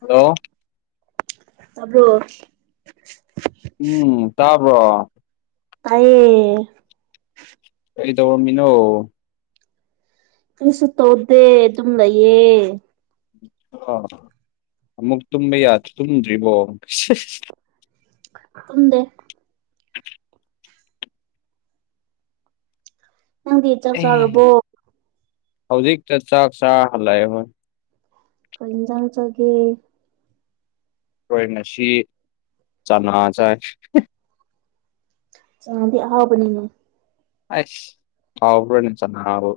Hello ꯇꯕ꯭ꯔꯣ ꯎꯝ ꯇꯥꯕ꯭ꯔꯣ ꯇꯌꯦ ꯀꯩ ꯇꯧꯔꯝꯃꯤꯅꯣ ꯀꯁꯨ ꯇꯧꯗꯦ ꯑꯗꯨꯝ ꯂꯩꯌꯦ ꯑ ꯑꯃꯨꯛ ꯇꯨꯝꯕ ꯌꯥ ꯇꯨꯝꯗ꯭ꯔꯤꯕꯣ ꯈꯪꯇꯦ ꯅꯪꯗꯤ ꯆꯥꯛ ꯑꯦ ꯆꯥꯔꯕꯣ ꯍꯧꯖꯤꯛꯇ ꯆꯥꯛ ꯆꯥ ꯍꯜꯂꯑꯦ ꯍꯣꯏ ꯀꯩꯅꯖ ꯆꯒꯦ ꯈꯣꯏ ꯉꯁꯤ ꯆꯅꯥꯥ ꯆꯥꯏ ꯆꯅꯗꯤ ꯑꯍꯎꯕꯅꯤꯅꯦ ꯑꯁ ꯍꯥꯎ꯭ꯕꯔꯥꯅꯦ ꯆꯅꯕꯨ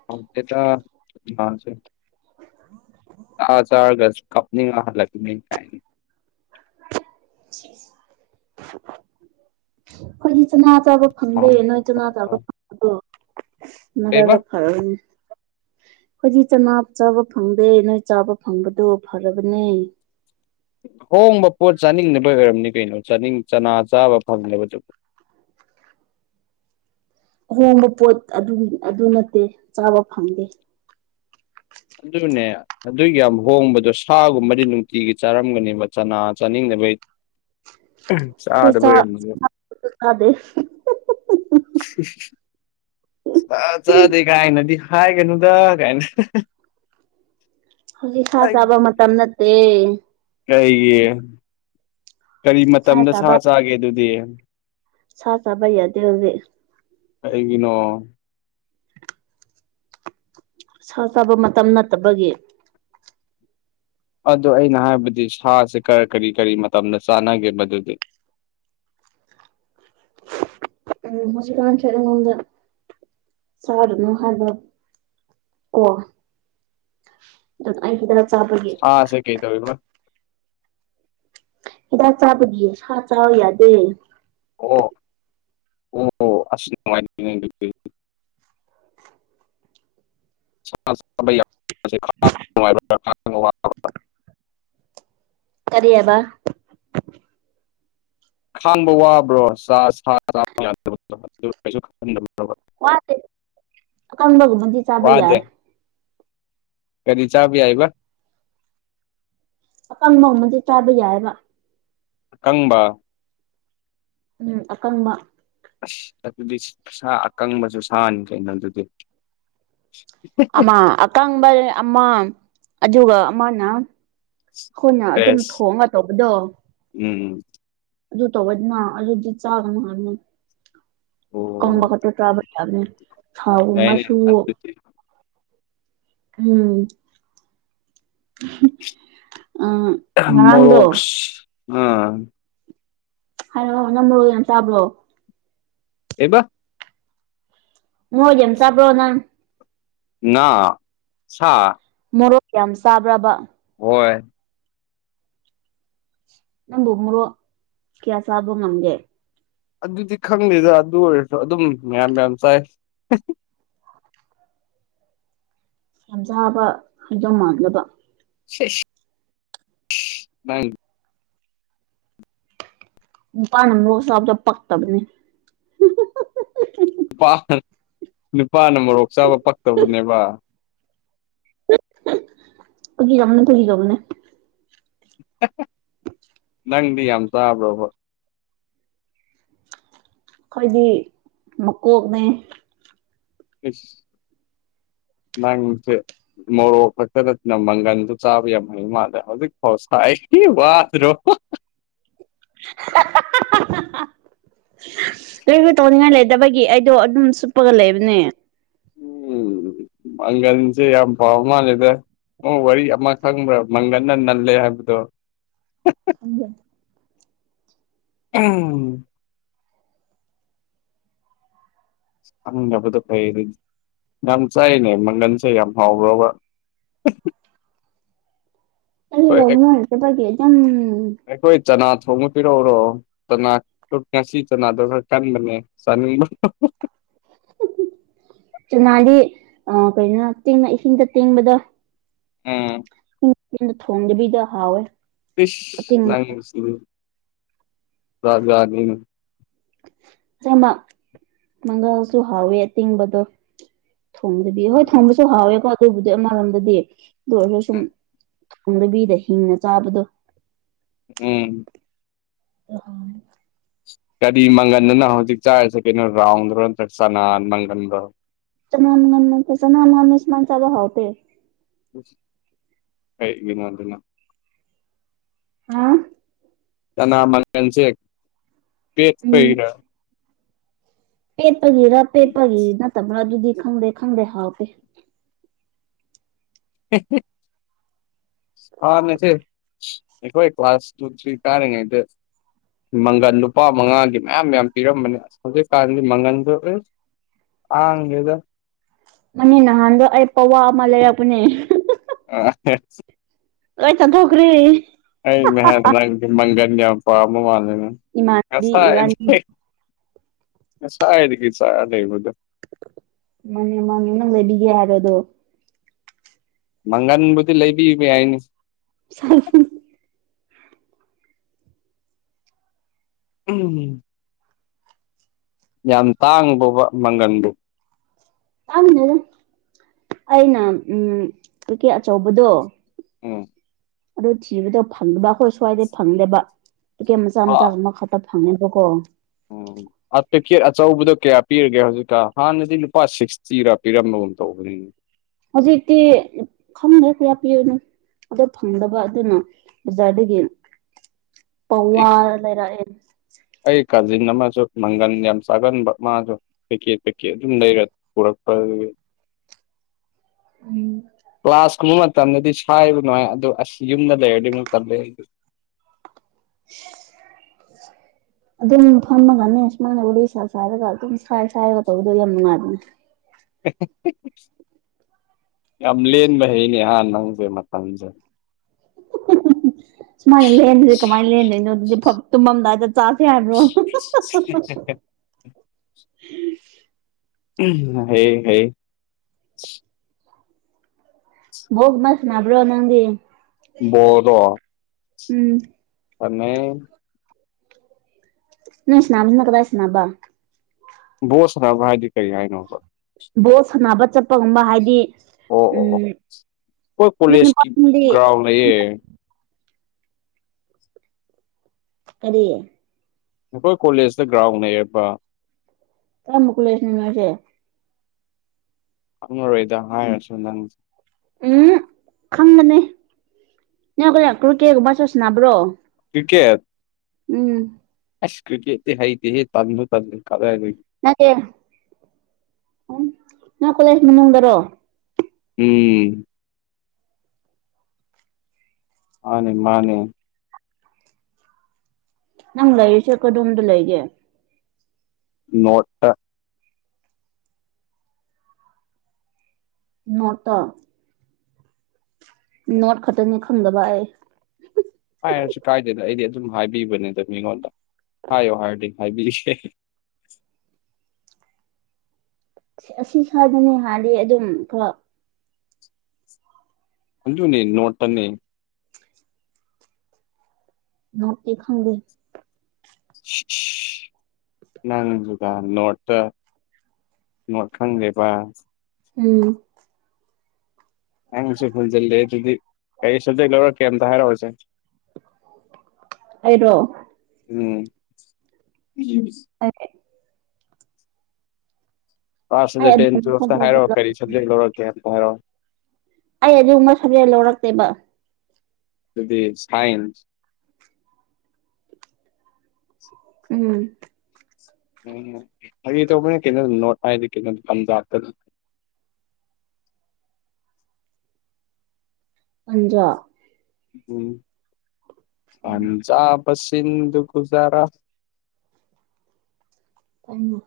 [unintelligible] [unintelligible] ꯑꯥ ꯆꯥꯔꯒꯁ ꯀꯞꯅꯤꯡꯉꯥ ꯍꯥꯜꯂꯛꯄꯥꯅꯦ ꯀꯥꯏ ꯈꯣꯏꯗꯤ ꯆꯥꯅꯥ ꯆꯥꯕꯥ ꯐꯪꯗꯦ ꯅꯣꯏ ꯆꯥꯅꯥ ꯆꯥꯕꯥ [unintelligible] ꯀꯩꯕ ꯅꯔꯥꯏꯕꯥꯛ ꯐꯔꯥꯕꯥꯅꯦ ꯈꯣꯏꯗꯤ ꯆꯅꯥ ꯆꯥꯕ ꯐꯪꯗꯦ ꯅꯣꯏ ꯆꯥꯕ ꯐꯪꯕꯗꯣ ꯐꯔꯕꯅꯦ ꯍꯣꯡꯕ ꯄꯣꯠ ꯆꯥꯅꯤꯡꯗꯕꯩ ꯑꯣꯏꯔꯝꯅꯤ ꯀꯩꯅꯣ ꯆꯥꯅꯤꯡ ꯆꯅꯥ ꯆꯥꯕ ꯐꯪꯗꯕꯗꯣ ꯑꯍꯣꯡꯕ ꯄꯣꯠ ꯑꯗꯨ ꯑꯗꯨ ꯅꯠꯇꯦ ꯆꯥꯕ ꯐꯪꯗꯦ ꯑꯗꯨꯅꯦ ꯑꯗꯨꯛ ꯌꯥꯝ ꯍꯣꯡꯕꯗꯣ ꯁꯥꯒꯨꯝꯕꯗꯤ ꯅꯨꯡꯇꯤꯒꯤ ꯆꯥꯔꯝꯒꯅꯦꯕ ꯆꯅꯥ ꯆꯥꯅꯤꯡꯗꯕꯩ [unintelligible] [unintelligible] ꯑꯩꯈꯣꯏ ꯁꯥ ꯆꯥꯗꯦ ꯁꯥ ꯆꯠꯗꯦ ꯀꯥꯏꯅꯗꯤ ꯍꯥꯏꯒꯩꯅꯨꯗ ꯀꯥꯏꯅ ꯍꯧꯖꯤꯛ ꯁꯥꯥ ꯆꯥꯕ ꯃꯇꯝ ꯅꯠꯇꯦ ꯀꯔꯤꯒꯤ ꯀꯔꯤ ꯃꯇꯝꯗ ꯁꯥ ꯆꯥꯒꯦ ꯑꯗꯨꯗꯤ ꯁꯥ ꯆꯕ ꯌꯥꯗꯦ ꯍꯧꯖꯤꯛ ꯀꯩꯒꯤꯅꯣ ꯁꯥ ꯆꯥꯕ ꯃꯇꯝ ꯅꯠꯇꯕꯒꯤ ꯑꯗꯨ ꯑꯩꯅ ꯍꯥꯏꯕꯗꯤ ꯁꯥꯁꯦ ꯀꯔꯤ ꯀꯔꯤ ꯃꯇꯝꯗ ꯆꯥꯟꯅꯒꯦꯕ ꯗꯨꯗꯤ ꯎꯝ [unintelligible] ꯁꯥꯔꯅꯨ ꯍꯥꯏꯕ ꯀꯣ ꯑꯩꯒꯤꯗ ꯁꯥ ꯁꯦ ꯀꯩ ꯇꯧꯋꯦꯕ ꯍꯤꯗꯥꯛ ꯆꯥꯕꯒꯤ ꯁꯥ ꯆꯥꯕ ꯌꯥꯗꯦ ꯑꯣ ꯑꯣ ꯑꯁ [unintelligible] [unintelligible] ꯀꯔꯤꯌꯥꯕ ꯈꯥꯡꯕ ꯋꯥꯕ꯭ꯔꯣ [unintelligible] ꯋꯥꯗꯦ ꯑꯀꯪꯕꯒꯨꯝꯕꯗꯤ [unintelligible] ꯆꯥꯕ ꯋꯥꯗꯦ ꯌꯥꯏ ꯀꯔꯤ ꯆꯥꯕꯥ ꯌꯥꯏꯕ ꯑꯀꯪꯕꯥꯒꯨꯃꯕꯗꯤ ꯆꯥꯕ ꯌꯥꯏꯌꯦꯕ ꯑꯀꯪꯕ ꯎꯝ ꯑꯀꯪꯕ ꯑꯁ ꯑꯗꯨꯗꯤ ꯁꯥ ꯑꯀꯪꯕꯁꯨ ꯁꯥꯅꯤ ꯀꯩꯅꯣ ꯑꯗꯨꯗꯤ ꯑꯃ ꯑꯀꯪꯕ ꯑꯃ ꯑꯗꯨꯒ ꯑꯃꯅ ꯑꯩꯈꯣꯏꯅ ꯑꯗꯨꯝ ꯊꯣꯡꯒ ꯇꯧꯕꯗꯣ ꯎꯝ ꯎꯝ ꯑꯗꯨ ꯇꯧꯔꯦꯗꯅ ꯑꯗꯨꯗꯤ ꯆꯥꯒꯅ ꯍꯥꯏꯕꯅꯤ ꯑꯣ ꯀꯪꯕ ꯈꯛꯇ ꯆꯥꯕ ꯌꯥꯝ ꯌꯥꯏꯅꯦ ꯊꯥꯎꯒꯨꯝꯕꯁꯨ ꯑꯗꯨꯗꯤ ꯎꯝ ꯑꯡ ꯃꯣꯔꯣꯛꯁ ꯎꯝ ꯍꯥꯏꯔꯣ ꯅꯪ ꯃꯣꯔꯣꯛ ꯌꯥꯝ ꯆꯕ꯭ꯔꯣ ꯀꯩꯕ ꯃꯣ ꯌꯥꯝ ꯆꯕꯔꯣ ꯅꯪ ꯉꯥ ꯁꯥ ꯃꯣꯔꯣꯛ ꯌꯥꯝ ꯆꯥꯕ꯭ꯔꯕ ꯑꯣꯏ ꯅꯪꯕꯨ ꯃꯣꯔꯣꯛ ꯀꯌꯥ ꯆꯥꯕꯥ ꯉꯝꯒꯦ ꯑꯗꯨꯗꯤ ꯈꯪꯗꯦꯗ ꯑꯗꯨ ꯑꯣꯏꯔꯁꯨ ꯑꯗꯨꯝ ꯃꯌꯥꯝ ꯃꯥꯌꯥꯝ ꯆꯥꯏ ꯌꯥꯝꯖꯥꯕ ꯍꯥꯏꯗꯣ ꯃꯥꯟꯗꯕ ꯁ ꯅꯪ ꯅꯨꯄꯥꯅꯥ ꯃꯣꯔꯣꯛ ꯆꯥꯕꯗꯣ ꯄꯛꯇꯕꯅꯦ ꯅꯨꯄꯥ ꯅꯨꯄꯥꯅ ꯃꯣꯔꯣꯛ ꯆꯥꯕ ꯄꯛꯇꯕꯅꯦꯕ ꯐꯥꯒꯤ ꯇꯧꯕꯅꯦ ꯐꯥꯒꯤ ꯇꯧꯕꯅꯦ ꯅꯪꯗꯤ ꯌꯥꯝ ꯆꯥꯕ꯭ꯔꯣꯕ ꯑꯩꯈꯣꯏꯗꯤ ꯃꯀꯣꯛꯅꯦ ꯏꯁ ꯅꯪ ꯁꯨ ꯃꯣꯔꯣꯛ ꯈꯛꯇ ꯅꯠꯇꯅ ꯃꯪꯒꯟꯗꯨ ꯆꯥꯕ ꯌꯥꯝ ꯍꯩ ꯃꯥꯜꯂꯦ ꯍꯧꯖꯤꯛ ꯐꯥꯎ ꯁꯥꯏꯔꯤ ꯋꯥꯗ꯭ꯔꯣ ꯀꯔꯤꯁꯨ ꯇꯧꯅꯤꯡꯉꯥꯏ ꯂꯩꯇꯕꯒꯤ ꯑꯩꯗꯣ ꯑꯗꯨꯝ ꯁꯨꯞꯄꯒ ꯂꯩꯕꯅꯦ ꯎꯝ ꯃꯉꯜ ꯁꯦ ꯌꯥꯝ ꯄꯝ ꯃꯜꯂꯦꯗ ꯑꯣ ꯋꯥꯔꯤ ꯑꯃ ꯈꯪꯕ꯭ꯔꯥ ꯃꯪꯒꯟꯅ ꯅꯜꯂꯦ ꯍꯥꯏꯕꯗꯣ ꯎ ꯎꯝ ꯑꯪꯕꯗ ꯐꯩ ꯌꯥꯝ ꯆꯥꯏꯅꯦ ꯃꯪꯒꯟꯁꯦ ꯌꯥꯝ ꯍꯥꯎꯕ꯭ꯔꯕ ꯑꯦ ꯍꯣꯏ ꯂꯝꯃ ꯍꯥꯏꯆꯦ ꯄꯒ ꯑꯗꯨꯝ ꯑꯩꯈꯣꯏ ꯆꯅꯥ ꯊꯣꯡꯕ ꯄꯤꯔꯛꯎꯔꯣ ꯆꯅꯥ ꯉꯁꯤ ꯆꯥꯅꯥ ꯗꯣ ꯈꯔꯥ ꯀꯟꯕꯅꯦ ꯆꯥꯅꯤꯡꯕꯔꯣ ꯆꯅꯥꯗꯤ ꯑ ꯀꯩꯅꯣ ꯇꯦꯡꯅ ꯏꯁꯤꯡꯗ ꯇꯤꯡꯕꯗꯣ ꯑꯝ ꯊꯣꯡꯗꯕꯤꯗ ꯍꯥꯥꯎꯋꯦ ꯐꯤꯁ ꯅꯪꯁꯨ ꯖꯥꯠ ꯖꯥꯠ ꯅꯤꯅꯦ ꯆꯥꯕꯥ ꯃꯪꯒꯜꯁꯨ ꯍꯥꯎꯋꯦ ꯑꯇꯤꯡꯕꯗꯣ ꯊꯣꯡꯗꯕꯤ ꯍꯣꯏ ꯊꯣꯡꯕꯁꯨ ꯍꯥꯎꯋꯦꯀꯣ ꯑꯗꯨꯕꯨꯗꯤ ꯑꯃꯔꯣꯝꯗꯗꯤ ꯑꯗꯨ ꯑꯣꯏꯔꯁꯨ ꯁꯨꯝ ꯊꯣꯪꯗꯕꯤꯗ ꯍꯤꯡꯅ ꯆꯥꯕꯗꯣ ꯎꯝ ꯎ ꯀꯔꯤ ꯃꯪꯒꯟꯗꯨꯅ ꯍꯧꯖꯤꯛ ꯆꯥꯔꯤꯁꯦ ꯀꯩꯅꯣ ꯔꯥꯎꯟꯗ꯭ꯔꯣ ꯅꯠꯇ꯭ꯔꯒ ꯆꯥꯅꯥ ꯃꯪꯒꯟꯗꯨꯔꯣ ꯆꯅꯥꯝ ꯉ ꯆꯅꯥꯝ ꯉꯁꯃꯁ [inaudible] ꯕ ꯍꯥꯎ ꯄꯦ ꯀꯩ ꯅꯣꯗꯅ [inaudible] ꯍꯨꯝ ꯅ ꯃꯁꯦ ꯄꯠ ꯎꯝ ꯐꯅ [inaudible] ꯄꯦꯠꯄꯒꯤꯔ ꯄꯦꯠꯄꯒꯤ ꯅꯠꯇꯕ꯭ꯔꯥ ꯑꯗꯨꯗꯤ ꯈꯪꯗꯦ ꯈꯪꯗꯦ ꯍꯥꯎꯇꯦ ꯍꯦ ꯍꯦ ꯍꯥ ꯃꯦꯊꯦ ꯑꯩꯈꯣꯢ ꯀ꯭ꯂꯥꯁ ꯇꯨ ꯊ꯭ꯔꯤ ꯀꯥꯔꯤꯉꯩꯗ ꯃꯪꯒꯟ ꯂꯨꯄꯥ ꯃꯉꯥꯒꯤ ꯃꯌꯥꯝ ꯃꯌꯥꯝ ꯄꯤꯔꯝꯕꯅꯦ ꯑꯁ ꯍꯧꯖꯤꯛꯀꯥꯟꯗꯤ ꯃꯪꯒꯟꯗꯣ ꯈꯪꯗꯦꯗ ꯃꯅꯤ ꯅꯍꯥꯟꯗꯣ ꯑꯩ ꯄꯋꯥ ꯑꯃ ꯂꯩꯔꯛꯄꯅꯦ ꯑ ꯂꯣꯏ ꯆꯊꯣꯛꯈꯔ꯭ꯦ ꯑꯩꯅꯥ ꯍꯥꯏꯗꯔꯥ ꯃꯪꯒꯟ ꯌꯥꯝ ꯄꯥꯝꯕ ꯃꯥꯜꯂꯦ ꯏꯃꯥꯟꯅꯕꯤ ꯉꯥꯁꯥꯏꯗꯒꯤ ꯏꯕꯥꯅꯤꯗ ꯉꯥꯁꯥꯏ ꯗꯒꯤ ꯆꯥꯔꯒꯥ ꯂꯩꯕꯗꯨ ꯃꯥꯅꯦ ꯃꯥꯅꯦ ꯅꯪ ꯂꯩꯕꯤꯒꯦ ꯍꯥꯏꯕꯗꯣ ꯃꯪꯒꯟꯕꯨꯗꯤ ꯂꯩꯕꯤꯕ ꯌꯥꯏꯅꯦ ꯁꯥ [inaudible] ꯎꯝ ꯌꯥꯝ ꯇꯥꯡꯕ꯭ꯔꯣ ꯃꯪꯒꯟꯗꯨ ꯈꯪꯗꯦꯗ ꯑꯩꯅ ꯎ ꯇ [inaudible] ꯔꯤꯀꯦ ꯑꯆꯧꯕꯗꯣ ꯎꯝ ꯑꯗꯨ ꯊꯤꯕꯗꯣ ꯐꯪꯗꯕ ꯑꯩꯈꯣꯏ ꯁ꯭ꯋꯥꯏꯗꯩ ꯐꯪꯗꯦꯕ ꯄꯤꯀꯦꯠ ꯃꯆꯥ ꯃꯆꯥ ꯑꯃ ꯐꯪꯉꯦꯕ ꯀꯣ ꯑꯣ ꯄꯦꯀꯦꯠ ꯑꯆꯧꯕꯗꯣ ꯀꯌꯥ ꯄꯤꯔꯒꯦ ꯍꯧꯖꯤꯛꯀꯥꯟ ꯍꯥꯟꯅꯗꯤ ꯂꯨꯄꯥ ꯁꯤꯛꯁꯇꯤꯔꯥ ꯄꯤꯔꯝꯕꯒꯨꯝ ꯇꯧꯕꯅꯤꯅ ꯍꯧꯖꯤꯛꯗꯤ ꯈꯪꯗꯦ ꯀꯌꯥ ꯄꯤꯕꯅꯣ ꯑꯗꯣ ꯐꯪꯗꯕ ꯑꯗꯨꯅ ꯕꯖꯥꯔꯗꯒꯤ ꯑꯩ ꯄꯥꯋꯥ ꯂꯩꯔꯛꯑꯦ ꯑꯩ ꯀꯥꯖꯤꯟ ꯑꯃꯁꯨ ꯃꯪꯒꯟ ꯌꯥꯝ ꯆꯥꯒꯟꯕ ꯃꯥꯁꯨ ꯄꯩꯀꯦꯠ ꯄꯩꯀꯦꯠ ꯑꯗꯨꯝ ꯂꯩꯔ ꯄꯨꯔꯛꯄꯒꯤ ꯎꯝ ꯀ꯭ꯂꯥꯁ ꯀꯨꯝꯕ ꯃꯇꯝꯗꯗꯤ ꯁꯥꯏꯕ ꯅꯨꯡꯉꯥꯏ ꯑꯗꯨ ꯑꯁ ꯌꯨꯝꯗ ꯂꯩꯔꯗꯤ ꯑꯃꯨꯛ ꯇꯥꯜꯂꯦ [inaudible] ꯑꯗꯨꯝ ꯐꯝꯃꯒꯅꯦ ꯁꯨꯃꯥꯏꯅ ꯎꯔꯤ ꯁꯥ ꯆꯥꯏꯔꯒ ꯑꯗꯨꯝ ꯁꯥꯏ ꯁꯥꯏꯔꯒ ꯇꯧꯕꯗꯣ ꯌꯥꯝ ꯅꯨꯡꯉꯥꯏꯕꯅꯦ ꯌꯥꯝ ꯂꯦꯟꯕ ꯍꯩꯅꯦ ꯍꯥ ꯅꯪꯁꯦ ꯃꯇꯝꯁꯦ ꯁꯨꯃꯥꯏꯅ ꯂꯦꯟꯗ꯭ꯔꯗꯤ ꯀꯃꯥꯏꯅ ꯂꯦꯟꯗꯣꯏꯅꯣ ꯑꯗꯨꯗꯤ ꯇꯨꯝꯃꯝꯗꯥꯏꯗ ꯆꯥꯁꯦ ꯍꯥꯏꯕ꯭ꯔꯣ [inaudible] ꯑꯝ ꯍꯩꯌꯦ ꯍꯩꯌꯦ ꯄꯣꯜꯒꯨꯝꯕ ꯁꯥꯟꯅꯕ꯭ꯔꯣ ꯅꯪꯗꯤ ꯕꯣꯜꯗꯣ ꯎꯝ ꯁꯥꯟꯅꯩ ꯅꯪ ꯁꯅꯥꯕꯅ ꯀꯗꯥꯏ ꯁꯥꯅꯕ ꯕꯣꯜ ꯁꯥꯟꯅꯕꯥ ꯍꯥꯏꯗꯤ ꯀꯔꯤ ꯍꯥꯏꯅꯣꯕ ꯕꯣꯜ ꯁꯥꯟꯅꯕ ꯆꯠꯄꯒꯨꯝꯕ ꯍꯥꯏꯗꯤ ꯑꯣ ꯑꯣ ꯑꯣ ꯎꯝ ꯑꯩꯈꯣꯏ ꯅꯣꯏ ꯀꯣꯂꯦꯖꯀꯤ ꯅꯨꯄꯥꯁꯤꯡꯗꯤ ꯒ꯭ꯔꯥꯎꯟ ꯂꯩꯌꯦ ꯀꯔꯤ ꯑꯩꯈꯣꯏ ꯀꯣꯂꯦꯖꯇ ꯒ꯭ꯔꯥꯎꯟ ꯂꯩꯔꯦꯕ ꯀꯔꯝꯕꯥ ꯀꯣꯂꯦꯖ ꯅꯣ ꯅꯣꯢꯗꯤ ꯈꯪꯉꯔꯣꯏꯗ ꯍꯥꯏꯔꯁꯨ ꯅꯪꯅ ꯎꯝ ꯈꯪꯒꯅꯤ ꯅꯪ ꯀꯨꯀꯦ [inaudible] ꯒꯨꯝꯕ ꯆꯠꯁꯤꯟꯅꯕ꯭ꯔꯣ ꯀꯔꯤꯀꯦꯠ ꯎꯝ ꯑꯁ ꯀ꯭ꯔꯤ ꯀꯦꯠ ꯍꯩꯗꯤ ꯍꯦ ꯇꯝꯕꯨ ꯇ ꯀꯂ ꯅꯠꯇꯦ꯫ ꯅꯣꯏꯀꯂꯦꯖꯃꯅꯨꯡꯗꯔꯣ ꯎꯝ ꯃꯥꯅꯦ ꯃꯥꯅꯦ ꯅꯪ ꯂꯩꯔꯤꯁꯦ ꯀꯗꯣꯝꯗ ꯂꯩꯒꯦ ꯅꯣꯠꯇ ꯃꯣꯠꯇ ꯅꯣꯠ ꯈꯛꯇꯅꯤ ꯈꯪꯗꯕ ꯑꯩ ꯍꯥꯏꯔꯁꯨ ꯀꯥꯏꯗꯦꯗ ꯑꯩꯗꯤ ꯑꯗꯨꯝ ꯍꯥꯏꯕꯤꯕꯅꯦꯗ ꯃꯤꯉꯣꯟꯗ ꯍꯥꯏꯌꯨ ꯍꯥꯏꯔꯗꯤ ꯍꯥꯏꯕꯤꯒꯦꯁꯦ ꯑꯁꯤ ꯁ꯭ꯋꯥꯗꯅꯦ ꯍꯥꯏꯗꯤ ꯑꯗꯨꯝ ꯈꯔ ꯑꯗꯨꯅꯦ ꯅꯣꯠ ꯇꯅꯤ ꯅꯣꯠꯇꯤ ꯈꯪꯗꯦ ꯅꯪꯒ ꯅꯣꯠꯇ ꯅꯣꯜ ꯈꯪꯗꯦꯕ ꯎꯝ ꯅꯪꯁꯨ ꯍꯦꯟꯖꯤꯜꯂꯦ ꯑꯗꯨꯗꯤ ꯀꯔꯤ ꯁꯥꯞꯖꯦꯛ ꯂꯧꯔꯛꯒꯦ ꯑꯝꯇ ꯍꯥꯏꯔꯛꯎꯁꯦ ꯑꯩꯔꯣ ꯎꯝ ꯑꯗꯨ ꯀꯂꯥꯁ ꯑꯩ ꯏꯂꯚꯟ ꯑꯗꯨꯝ ꯍꯥꯏꯔꯛꯑꯣ ꯀꯔꯤ ꯁꯕꯖꯦꯛ ꯂꯧꯔꯛꯒꯦ ꯑꯝꯇ ꯍꯥꯏꯔꯛꯑꯣ ꯑꯩ ꯑꯗꯨꯒꯨꯝꯕ ꯁꯕꯖꯦꯛ ꯂꯧꯔꯛꯇꯦꯕ ꯑꯗꯨꯗꯤ ꯁꯥꯏꯟꯁ ꯎꯝ ꯎꯝ ꯍꯥꯏ ꯇꯧꯕꯅ ꯀꯩꯅꯣꯝ ꯅꯣꯠ ꯍꯥꯏꯥꯏꯗ ꯀꯩꯅꯣꯝ ꯂꯝꯝꯖꯥꯇ ꯑꯗꯨ ꯄꯟꯖꯥ ꯎꯝ ꯄꯟꯖꯥꯕ ꯁꯤꯗꯨꯒꯨꯖꯔꯥ ꯇꯃ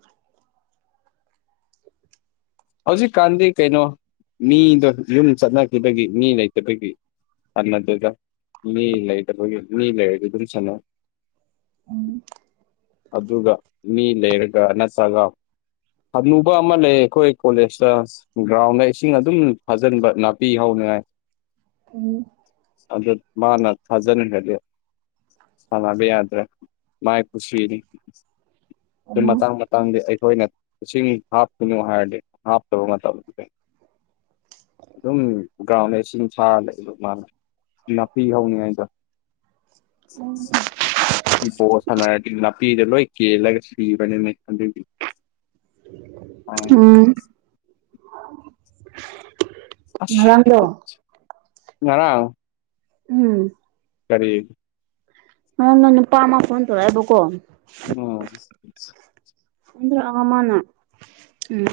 ꯍꯧꯖꯤꯛꯀꯥꯟꯗꯤ ꯀꯩꯅꯣ ꯃꯤꯗꯣ ꯌꯨꯝ ꯆꯠꯅꯈꯤꯕꯒꯤ ꯃꯤ ꯂꯩꯇꯕꯒꯤ ꯑꯗꯨꯗꯨꯗ ꯃꯤ ꯂꯩꯗꯕꯒꯤ ꯃꯤ ꯂꯩꯔꯗꯤ ꯑꯗꯨꯝ ꯆꯅ ꯑꯗꯨ ꯃꯤ ꯂꯩꯔꯒ ꯅꯠꯇ꯭ꯔꯒ ꯍꯅꯨꯕ ꯑꯃ ꯂꯩ ꯑꯩꯈꯣꯏ ꯀꯣꯂꯦꯖꯇ ꯒ꯭ꯔꯥꯎꯟꯗ ꯏꯁꯤꯡ ꯑꯗꯨꯝ ꯐꯥꯖꯤꯟꯕ ꯅꯥꯄꯤ ꯍꯥꯎꯅꯤꯉꯥꯏ ꯎꯝ ꯑꯗꯨ ꯃꯥꯅ ꯊꯥꯖꯅꯤꯡꯉꯗꯤ ꯁꯥꯟꯅꯕ ꯌꯥꯗ꯭ꯔꯥ ꯃꯥꯏ ꯀꯠꯁꯨꯔꯤ ꯑꯗꯨ ꯎꯝ ꯃꯇꯥꯡ ꯈꯤꯇꯪꯗꯤ ꯑꯩꯈꯣꯏꯅ ꯏꯁꯤꯡ ꯍꯥꯞꯀꯣꯏꯅꯨ ꯍꯥꯏꯔꯗꯤ ꯍꯥꯞꯇꯕ ꯃꯇꯝꯗꯨꯗ ꯑꯗꯨꯝ ꯒ꯭ꯔꯥꯎꯟꯗ ꯏꯁꯤꯡ ꯊꯥꯔ ꯂꯩ ꯑꯗꯨ ꯃꯥꯅ ꯅꯥꯄꯤ ꯍꯧꯅꯤꯉꯥꯏꯗ ꯎꯝ ꯏ ꯄꯣ ꯁꯥꯟꯅꯔꯗꯤ ꯅꯥꯄꯤꯗ ꯂꯣꯏ ꯀꯦꯜꯂꯒ ꯁꯤꯕꯅꯤꯅꯦ ꯑꯗꯨꯗꯤ ꯑ ꯎꯝ ꯉꯔꯥꯡꯗꯣ ꯌꯥ ꯎꯝ ꯀꯔꯤ ꯅꯪꯅ ꯅꯨꯄꯥ ꯑꯃ ꯐꯣꯟ ꯇꯧꯔꯛꯑꯦꯕꯀꯣ ꯎꯝ ꯑꯃꯅ ꯎꯝ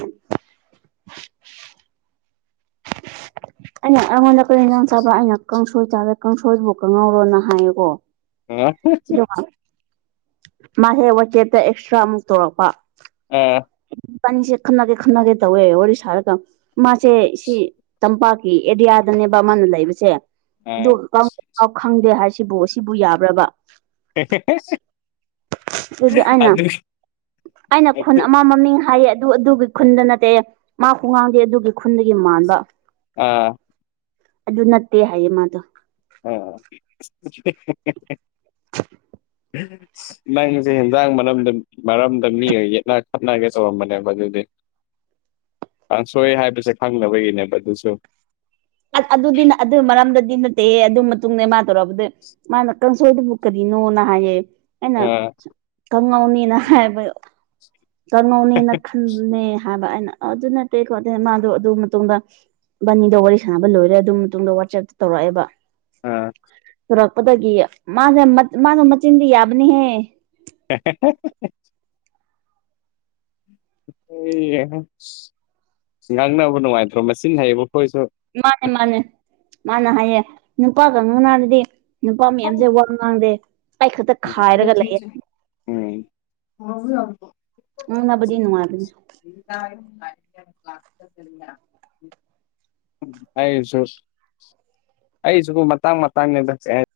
ꯑꯩꯅ ꯑꯩꯉꯣꯟꯗ ꯀꯔꯤ ꯅ ꯆꯥꯕ ꯑꯩꯅ ꯀꯥꯡꯁꯣꯏ ꯆꯥꯕꯦ ꯀꯥꯡꯁꯣꯏꯗꯨꯕꯨ ꯀꯪꯍꯧꯔꯣꯅ ꯍꯥꯏꯌꯦꯀꯣ ꯎꯝ ꯃꯥ ꯍꯦꯛ ꯋꯥꯆꯦꯞꯇ ꯑꯦꯛꯁꯇ꯭ꯔꯥꯃꯨꯛ ꯇꯧꯔꯛꯄ ꯑꯣ ꯄꯅꯤꯁꯦ ꯈꯟꯅꯒꯦ ꯈꯟꯅꯒꯦ ꯇꯧꯋꯦ ꯋꯥꯔꯤ ꯁꯥꯔꯒ ꯃꯥꯁꯦ ꯁꯤ ꯇꯝꯄꯥꯛꯀꯤ ꯑꯦꯔꯤꯌꯥꯗꯅꯦꯕ ꯃꯥꯅ ꯂꯩꯕꯁꯦ ꯑ ꯑꯗꯨꯒ ꯈꯪꯗꯦ ꯍꯥꯏꯁꯤꯕꯨ ꯑꯁꯤꯕꯨ ꯌꯥꯕ꯭ꯔꯕ ꯐꯦ ꯐꯦꯁ ꯑꯗꯨꯗꯤ ꯑꯩꯅ ꯑꯩꯅ ꯈꯨꯟ ꯑꯃ ꯃꯃꯤꯡ ꯍꯥꯏꯌꯦ ꯑꯗꯨ ꯈꯨꯟꯗ ꯅꯠꯇꯦ ꯃꯥ ꯍꯨ ꯉꯥꯡꯗꯦ ꯑꯗꯨꯒꯤ ꯈꯨꯟꯗꯒꯤ ꯃꯥꯟꯕ ꯑ ꯑꯗꯨ ꯅꯠꯇꯦ ꯍꯥꯏꯌꯦ ꯃꯥꯗꯣ ꯑꯥ ꯎꯝ ꯅꯪꯁꯦ ꯍꯟꯖꯥꯡ ꯃꯔꯝ ꯃꯔꯝꯗ ꯃꯤ ꯌꯦꯠꯅ ꯐꯠꯅꯒꯦ ꯇꯧꯔꯝꯕꯅꯦꯕ ꯑꯗꯨꯗꯤ ꯀꯥꯡꯁꯣꯏ ꯍꯥꯏꯕꯁꯦ ꯈꯪꯅꯕꯒꯤꯅꯦꯕ ꯑꯗꯨꯁꯨ ꯑꯗꯨꯗꯤ ꯑꯗꯨ ꯃꯔꯝꯗꯗꯤ ꯅꯠꯇꯦ ꯑꯗꯨ ꯃꯇꯨꯡꯗ ꯃꯥ ꯇꯧꯔꯕꯗꯤ ꯃꯥꯅ ꯀꯟꯁꯣꯠꯕꯨꯛ ꯀꯗꯤꯅꯣ ꯅ ꯍꯥꯏꯌꯦꯦ ꯑꯩꯅ ꯑꯥ ꯀꯥꯡꯉꯧꯅꯤꯅ ꯍꯥꯏꯕ ꯀꯥꯡꯉꯧꯅꯤꯅ ꯍꯥꯏꯕ ꯑꯩꯅ ꯑꯗꯨ ꯅꯠꯇꯦꯀꯣ ꯃꯥꯗꯣ ꯑꯗꯨ ꯃꯇꯨꯡꯗ ꯕꯅꯤꯗ ꯋꯥꯔꯤ ꯁꯥꯟꯅꯕ ꯂꯣꯏꯔꯦ ꯑꯗꯨꯝ ꯃꯇꯨꯡꯗ ꯋꯥꯠꯆꯦꯞꯇ ꯇꯧꯔꯛꯑꯦꯕ ꯎꯝ ꯁꯨꯔꯛꯄꯗꯒꯤ ꯃꯥꯁꯦ ꯃꯥꯁꯦ ꯃꯆꯤꯟꯗꯤ ꯌꯥꯕꯅꯤꯍꯦ [unintelligible] ꯑꯩ ꯉꯥꯡꯅꯕ ꯅꯨꯡꯉꯥꯏꯇ꯭ꯔꯣ ꯃꯆꯤꯟ ꯍꯩꯌꯦꯕꯈꯣꯏꯁꯨ ꯃꯥꯅꯦ ꯃꯥꯅꯦ ꯃꯥꯅ ꯍꯥꯏꯌꯦꯦ ꯅꯨꯄꯥꯒ ꯉꯧꯅꯔꯗꯤ ꯅꯨꯄꯥ ꯃꯌꯥꯝꯁꯦ ꯋꯥ ꯉꯥꯡꯗꯦ ꯑꯩ ꯈꯛꯇ ꯈꯥꯏꯔꯒ ꯂꯩꯌꯦ [unintelligible] ꯎꯝ ꯃꯥꯕꯨꯗꯤ ꯅꯨꯡꯉꯔꯅꯦ [unintelligible] ꯑꯩꯁꯨ ꯑꯩꯁꯤꯕꯨ ꯃꯇꯥꯡ ꯃꯇꯥꯡꯅꯤ ꯆ